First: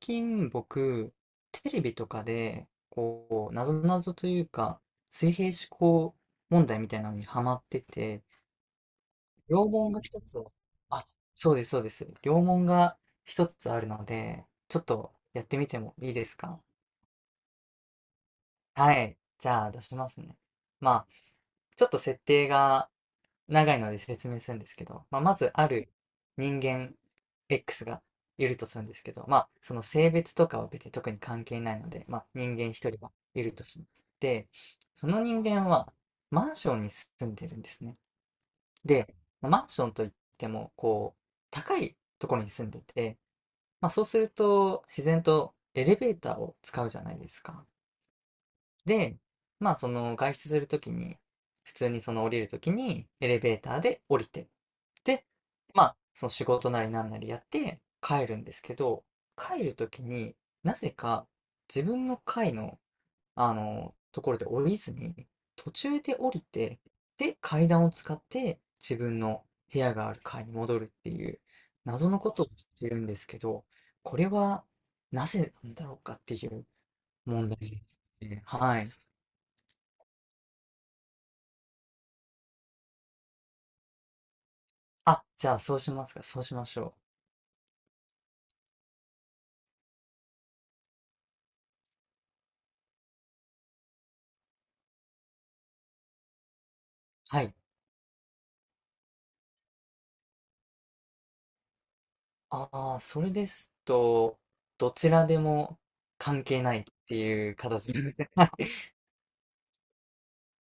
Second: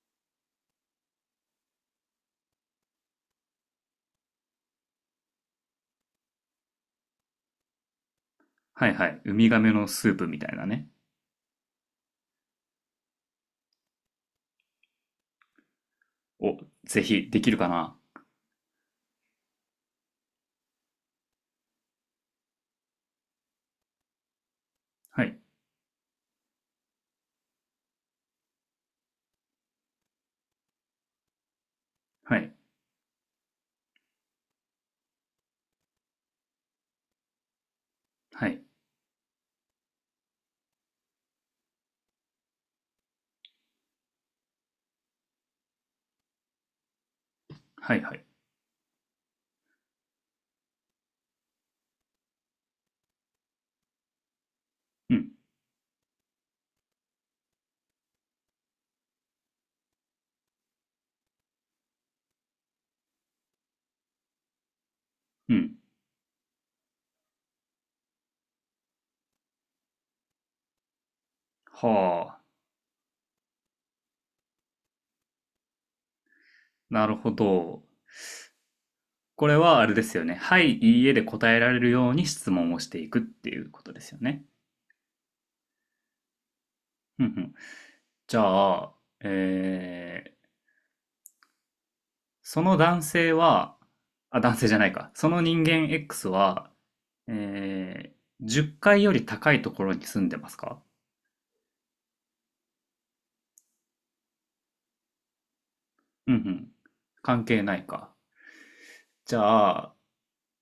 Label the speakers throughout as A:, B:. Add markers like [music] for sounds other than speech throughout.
A: 近僕、テレビとかで、なぞなぞというか、水平思考問題みたいなのにハマってて、
B: はいはい。ウミガ
A: 両
B: メの
A: 門が
B: スー
A: 一
B: プみ
A: つ、
B: たいなね。
A: あ、そうです、そうです。両門が一つあるので、ちょっとやってみてもいいです
B: を、
A: か。
B: ぜひ、できるかな。
A: はい。じゃあ出しますね。まあ、ちょっと設定が長いので説明するんですけど、
B: は
A: ま
B: い、
A: ずある人間 X がいるとするんですけど、その性別とかは別に特に関係ないので、
B: は
A: 人
B: い、
A: 間一人がいるとして、その人間はマンションに住んでるんですね。
B: はい、
A: で、マンションといっても、高いところに住んでて、そうすると自然とエレベーターを使うじゃないですか。
B: はい、はい。
A: で、その外出するときに、普通にその降りるときにエレベーターで降りて、
B: う
A: で、
B: ん、
A: その仕事なりなんなりやって帰るんですけど、帰るときになぜか自分の階の、ところで降りずに、
B: う
A: 途
B: ん。
A: 中で降りて、で、階段を使って自分の部屋がある階に戻るっていう謎のこ
B: はあ。
A: とをしてるんですけど、これはなぜなんだろうかっていう
B: なるほ
A: 問題
B: ど。
A: ですね。はい。
B: これはあれですよね。はい、いいえで答えられるように質問をしていくっていうことですよね。
A: あ、じゃあそうしますか。そうしましょ
B: うんうん。じゃあ、えー、その男性は、あ、男性じゃないか。その人間 X は、
A: う。はい。
B: え10階より高いところに住んでますか？
A: ああ、それですと、どちらでも
B: うんう
A: 関係
B: ん。
A: ないって
B: 関
A: いう
B: 係ない
A: 形です
B: か。
A: ね。[laughs] はい。
B: じゃあ、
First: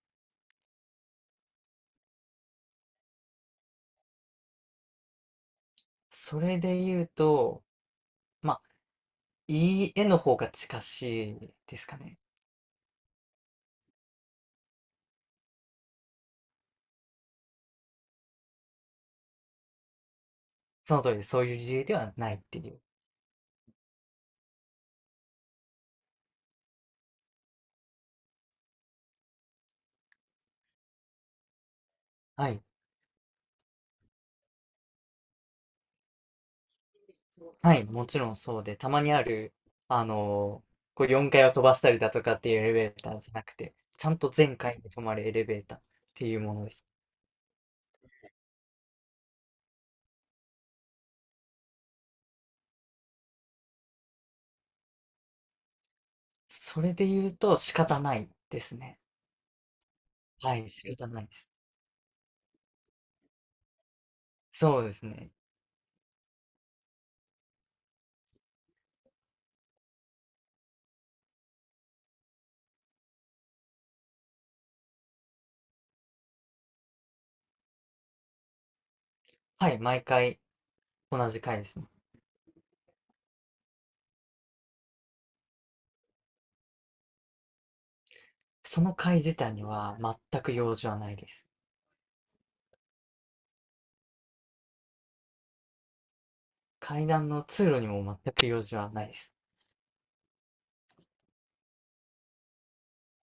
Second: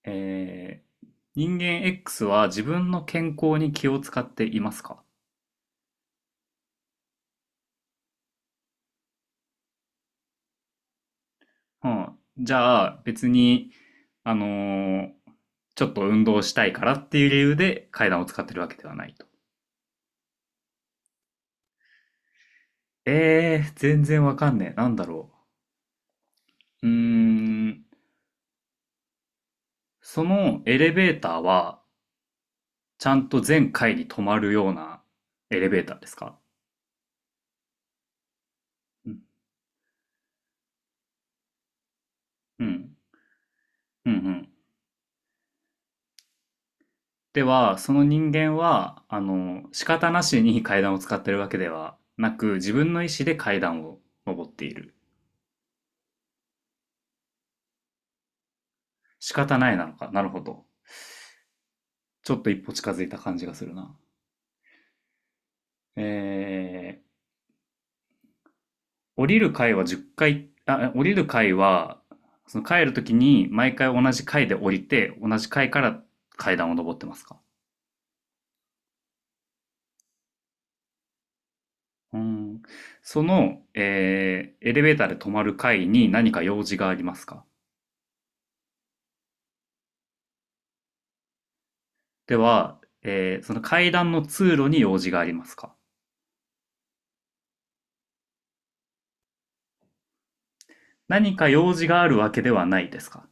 B: えー人間 X は自分の健康に気を使っていますか？
A: それで言うと、まあ、いい絵の方が近しいです
B: う
A: か
B: ん。
A: ね。
B: じゃあ別に、あのーちょっと運動したいからっていう理由で階段を使ってるわけではないと。
A: その通りです、そういう理由ではないっていう。
B: 全然わかんねえ。なんだろう。そのエレベーターは
A: はい。
B: ちゃんと全階に止まるようなエレベーターですか？
A: はい、もちろんそうで、たま
B: う
A: に
B: ん。
A: ある、4階を飛ばしたりだとかっていうエ
B: う
A: レベ
B: ん。
A: ーターじゃなくて、ち
B: う
A: ゃ
B: んう
A: んと
B: ん。
A: 全階に止まるエレベーターっていうものです。
B: では、その人間は、仕方なしに階段を使ってるわけではなく、自分の意思で階段を登っている。
A: それで言うと仕方ないですね。
B: 仕方ないなのか。なるほ
A: は
B: ど。
A: い、仕方ないです。
B: ちょっと一歩近づいた感じがするな。
A: そうですね。
B: え降りる階は10階、あ、降りる階は、その帰るときに毎回同じ階で降りて、同じ階から階段を登ってますか？
A: はい、毎回同じ階ですね。
B: うーん。エレベーターで止まる階に何か用事がありますか？
A: その階自体には全く用事はないです。
B: では、その階段の通路に用事がありますか？
A: 階段の通路にも全く用事はないです。
B: 何か用事があるわけではないですか？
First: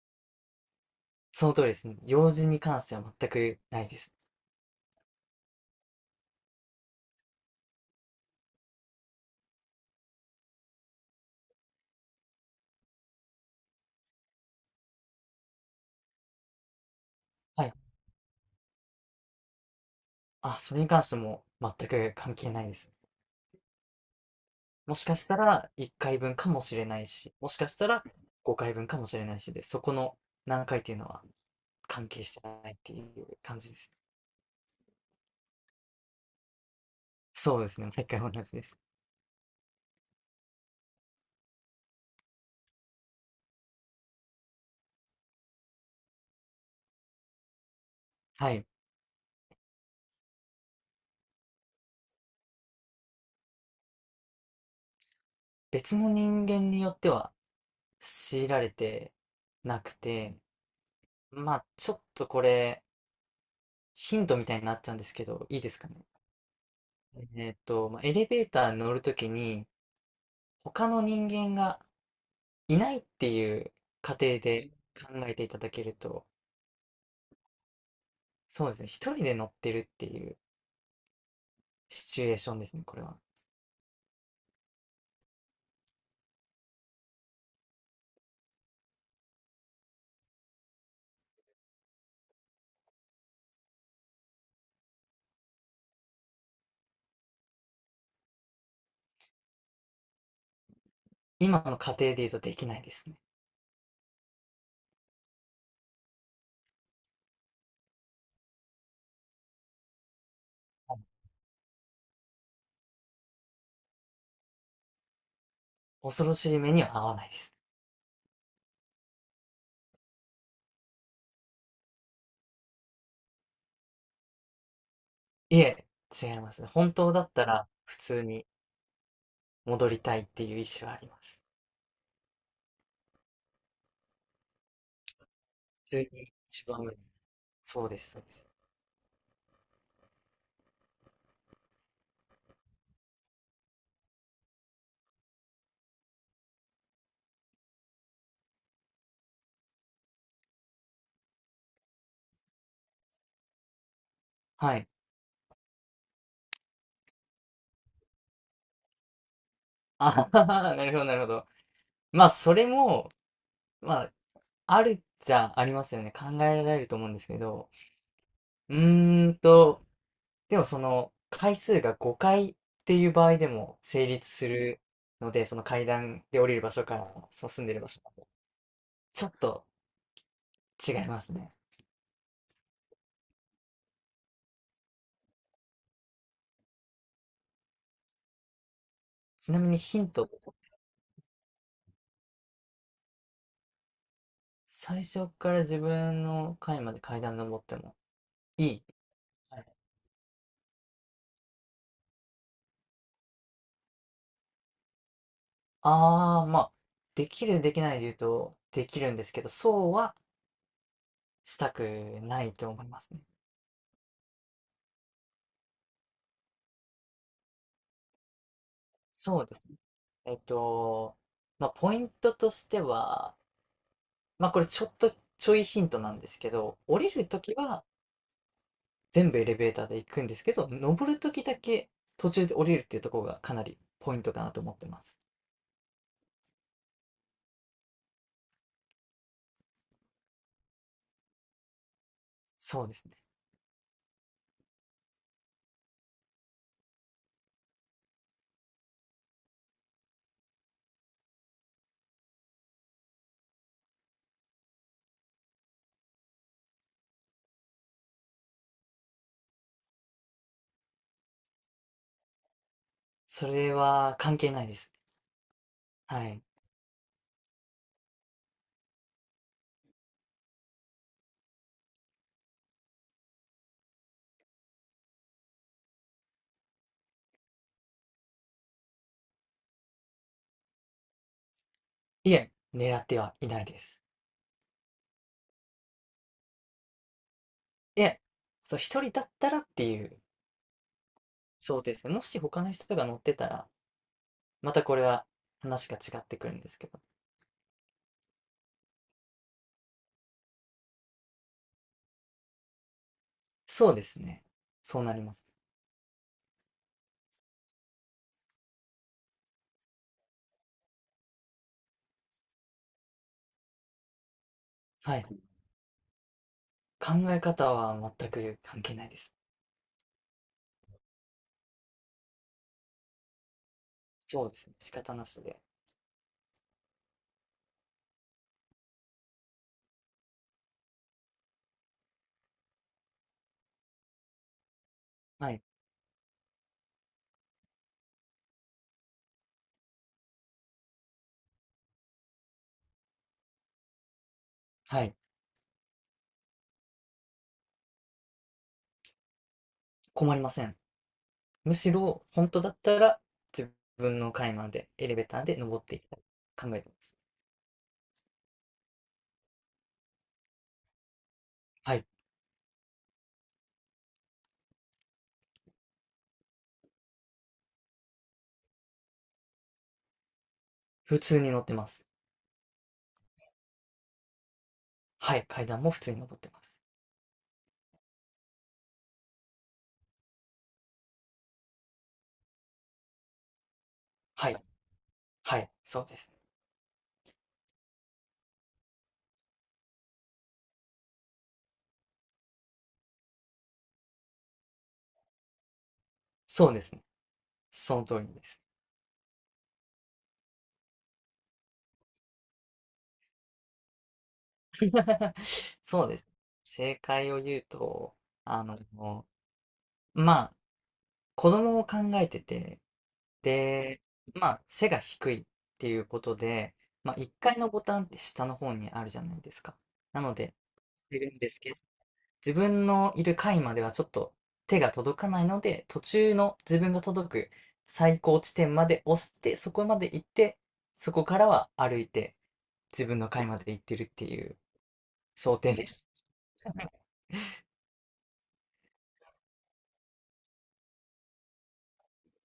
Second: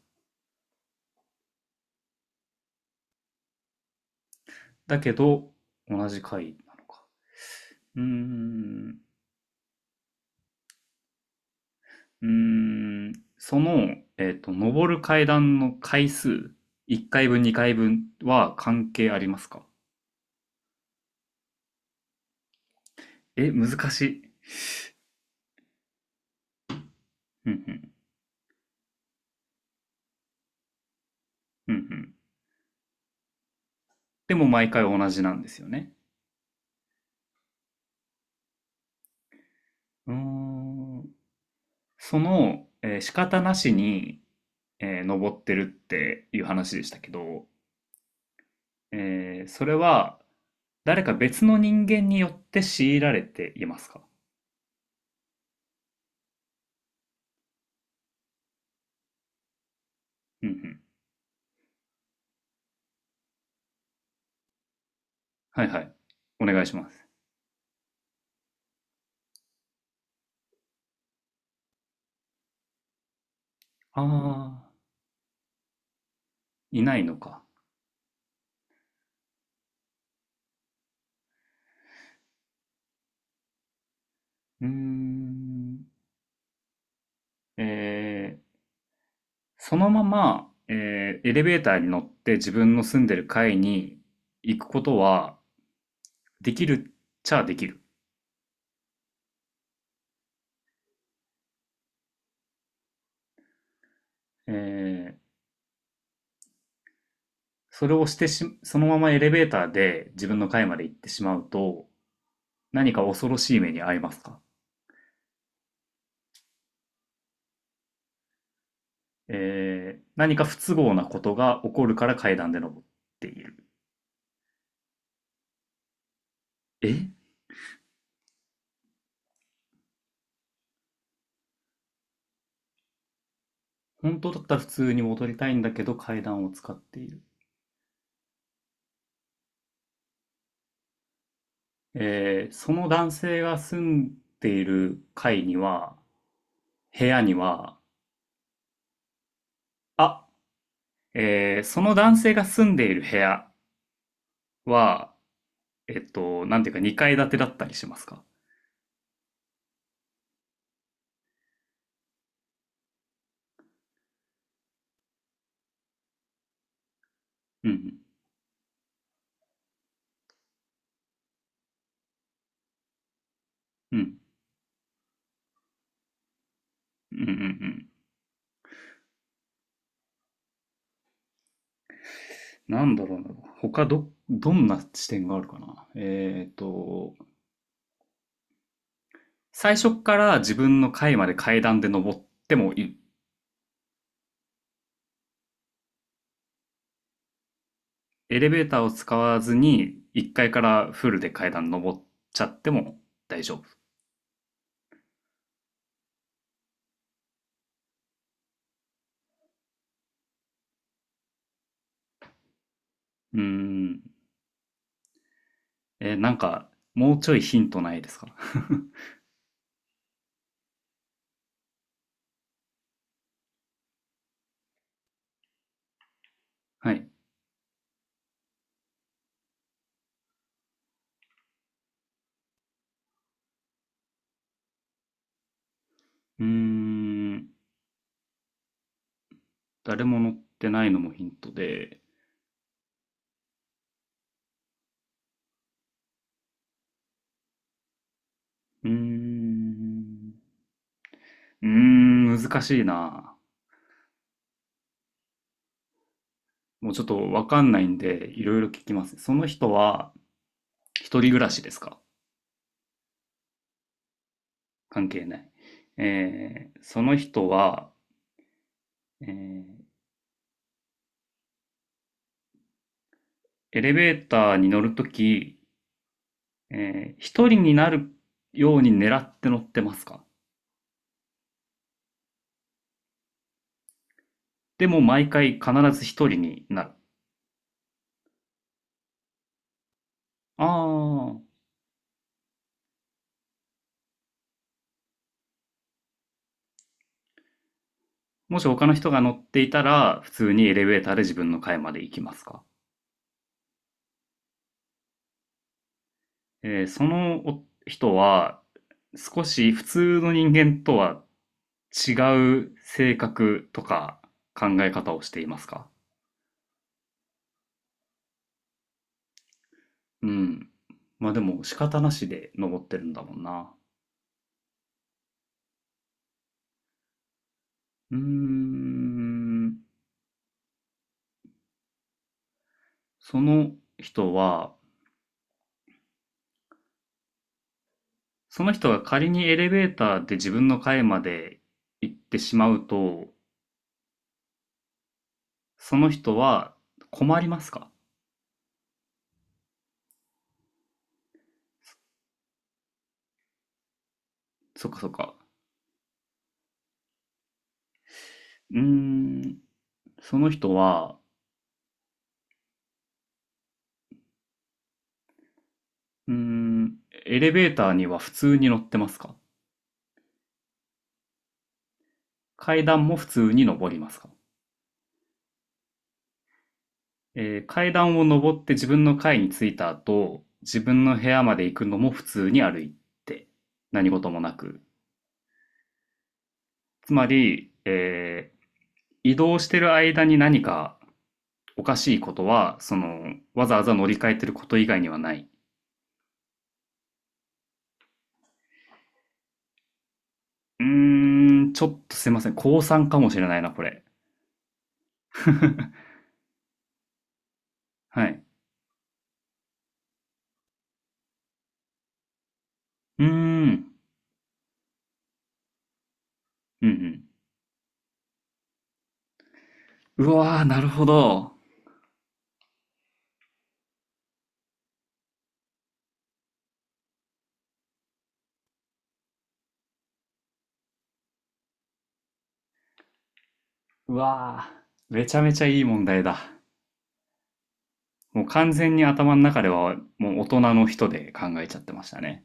A: その通りですね。用事に関しては全くないです。
B: だけど、同じ階なのか。うーん、うーん、上る階段の回数、1回分、2
A: はい。
B: 回分は関係ありますか？
A: あ、それに関しても全く関係ないです。
B: え、難しい。
A: もしかしたら1回分かもしれないし、も
B: うんう
A: しかした
B: ん、
A: ら5回分かもしれないしで、そこの何回っていうのは
B: うんう
A: 関
B: ん。
A: 係してないっていう感じです。
B: でも毎回同じなんですよね。
A: そうですね、毎回同じです。
B: うーん、仕方なしに、登ってるっていう話でしたけど、
A: はい。
B: それは誰か別の人間によって強いられていますか？
A: 別の人間によっては強いられてなくて、
B: うんうん。
A: ちょっとこれ、ヒントみたいになっちゃうんですけど、いい
B: はい
A: で
B: は
A: すか
B: い。
A: ね。
B: お願いします。
A: エレベーターに乗るときに、他の人間がいないっていう
B: あ
A: 仮定で
B: あ、
A: 考えていただけると、
B: いないのか。
A: そうですね、一人で乗ってるっていうシチュエーションですね、これは。
B: うーん。えー、そのまま、エレベーターに乗って自分の住んでる階に行くことはできるっちゃできる。
A: 今の仮定で言うとできないですね。
B: えー、それをしてし、そのままエレベーターで自分の階まで行
A: は
B: って
A: い。
B: しまうと、何か恐ろしい目に遭いますか？
A: 恐ろしい目には合わないです。
B: 何か不都合なことが起こるから階段で登っている。
A: いえ、違いますね。本
B: え
A: 当だったら、普通に戻りたいっていう意思はあります。
B: 本当だったら普通に戻りたいんだけ
A: 普
B: ど
A: 通
B: 階
A: に
B: 段を
A: 一
B: 使
A: 番
B: っ
A: 上、
B: ている。
A: そうです、そうです。
B: その男性が住んでいる階には、部屋には、あ、その男性が住んでいる部屋
A: はい。
B: は、なんていうか2階建てだったりしますか？
A: [laughs] あはははなるほど、なるほど。それも、まあ、あるっちゃありますよね。考えられると思うんですけ
B: う
A: ど。
B: ん
A: うーんと、でもその、回数が5回っていう場合でも
B: う
A: 成
B: ん、
A: 立するので、その階段で降りる場所か
B: うん、うん、
A: ら、
B: うん、う
A: その住んでる
B: ん。
A: 場所。ちょっと違いますね。
B: なんだろうな。どんな視点があるかな。
A: ちなみ
B: 最
A: に
B: 初
A: ヒン
B: か
A: ト、
B: ら自分の階まで階段で登ってもいい。
A: 最初から自分の階まで階段登っても
B: エレベ
A: い
B: ーター
A: い。
B: を使わず
A: はい、
B: に、1階からフルで階段登っちゃっても大丈夫。
A: ああ、できる、できないで言うと、できるんですけど、そうはしたくないと思いますね。
B: うーん。なんか、もうちょいヒントないですか？ [laughs]
A: そうですね。えっと、ポイントとしては、これちょいヒントなんですけど、
B: は
A: 降
B: い。
A: りるときは全部エレベーターで行くんですけど、登るときだけ途中で降りるっていうところがかなりポイントかなと思ってます。
B: うーん。誰も乗ってないのもヒントで。
A: そうですね。
B: うーん。難しいな。もうちょっとわかんないんで、いろいろ聞きます。その人は、一人暮らしですか？
A: それは関係ないです。
B: 関係ない。
A: はい。
B: その人は、えーエレベーターに乗るとき、一人になるように狙って乗ってますか？
A: いえ、狙ってはいないです。
B: でも毎回必ず一人になる。
A: いえ、そう、一人だったらっていう
B: ああ、
A: 想定ですね。もし他の人が乗ってたら、またこれは話が違ってくるんですけど。
B: もし他の人が乗っていたら、普通にエレベーターで自分の階まで行きますか？
A: そうですね。そうなります。
B: そのお人は、少し普通の人間とは違う性格とか考え方
A: は
B: を
A: い。
B: していますか？
A: 考え方は全く関係ないです。
B: うん。まあでも仕方なしで登ってるんだもんな。
A: そうですね、仕方なしで。
B: うーん。その人は、
A: はい。
B: その人が仮にエレベーターで自分の階まで行ってしまうと、
A: はい。
B: その人は困りますか？
A: 困りません。むしろ、本当だったら、自分の階ま
B: そ
A: で
B: っか
A: エ
B: そっ
A: レベー
B: か。
A: ターで登っていきたい、考えてます。
B: うーん、その人は、
A: はい。
B: うーん、エレベーターには普通に乗ってますか？
A: 普通に乗ってます。
B: 階段も普通に登りますか？
A: はい、階段も普通に登ってます。
B: 階段を登って自分の階に着いた後、自分の部屋まで行くのも普通に歩いて、何事も
A: は
B: な
A: い、
B: く。
A: はい、そうですね。
B: つまり、移動してる間に何かおかしいことは、わざわざ乗り換えてること以外にはない。
A: そうですね。その通りです。
B: ちょっとすいません。高3かもしれないな、これ。
A: [laughs] そう
B: [laughs]
A: です。正解を言うと、
B: はい。
A: あの、まあ、子供を考えてて
B: うーん、
A: で、背が低いっていうことで、
B: うん
A: 1階のボタンって下の方にあるじゃないですか。な
B: うん。う
A: ので、
B: わー、なるほ
A: いるんで
B: ど。
A: すけど、自分のいる階まではちょっと手が届かないので、途中の自分が届く最高地点まで押して、そこまで行って、そこからは歩いて自分の階まで行ってるっ
B: う
A: ていう
B: わー、めちゃめ
A: 想
B: ちゃ
A: 定
B: いい
A: です。
B: 問題だ。もう完全に頭の中ではもう大人の人で考えちゃってましたね。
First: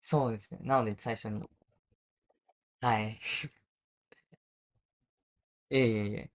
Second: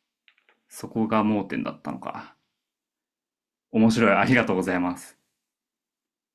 A: そうですね。なの
B: そ
A: で、
B: こ
A: 最
B: が
A: 初に。
B: 盲点だったのか。
A: はい。[laughs]
B: 面白い。ありがとうございます。
A: いえいえいえ。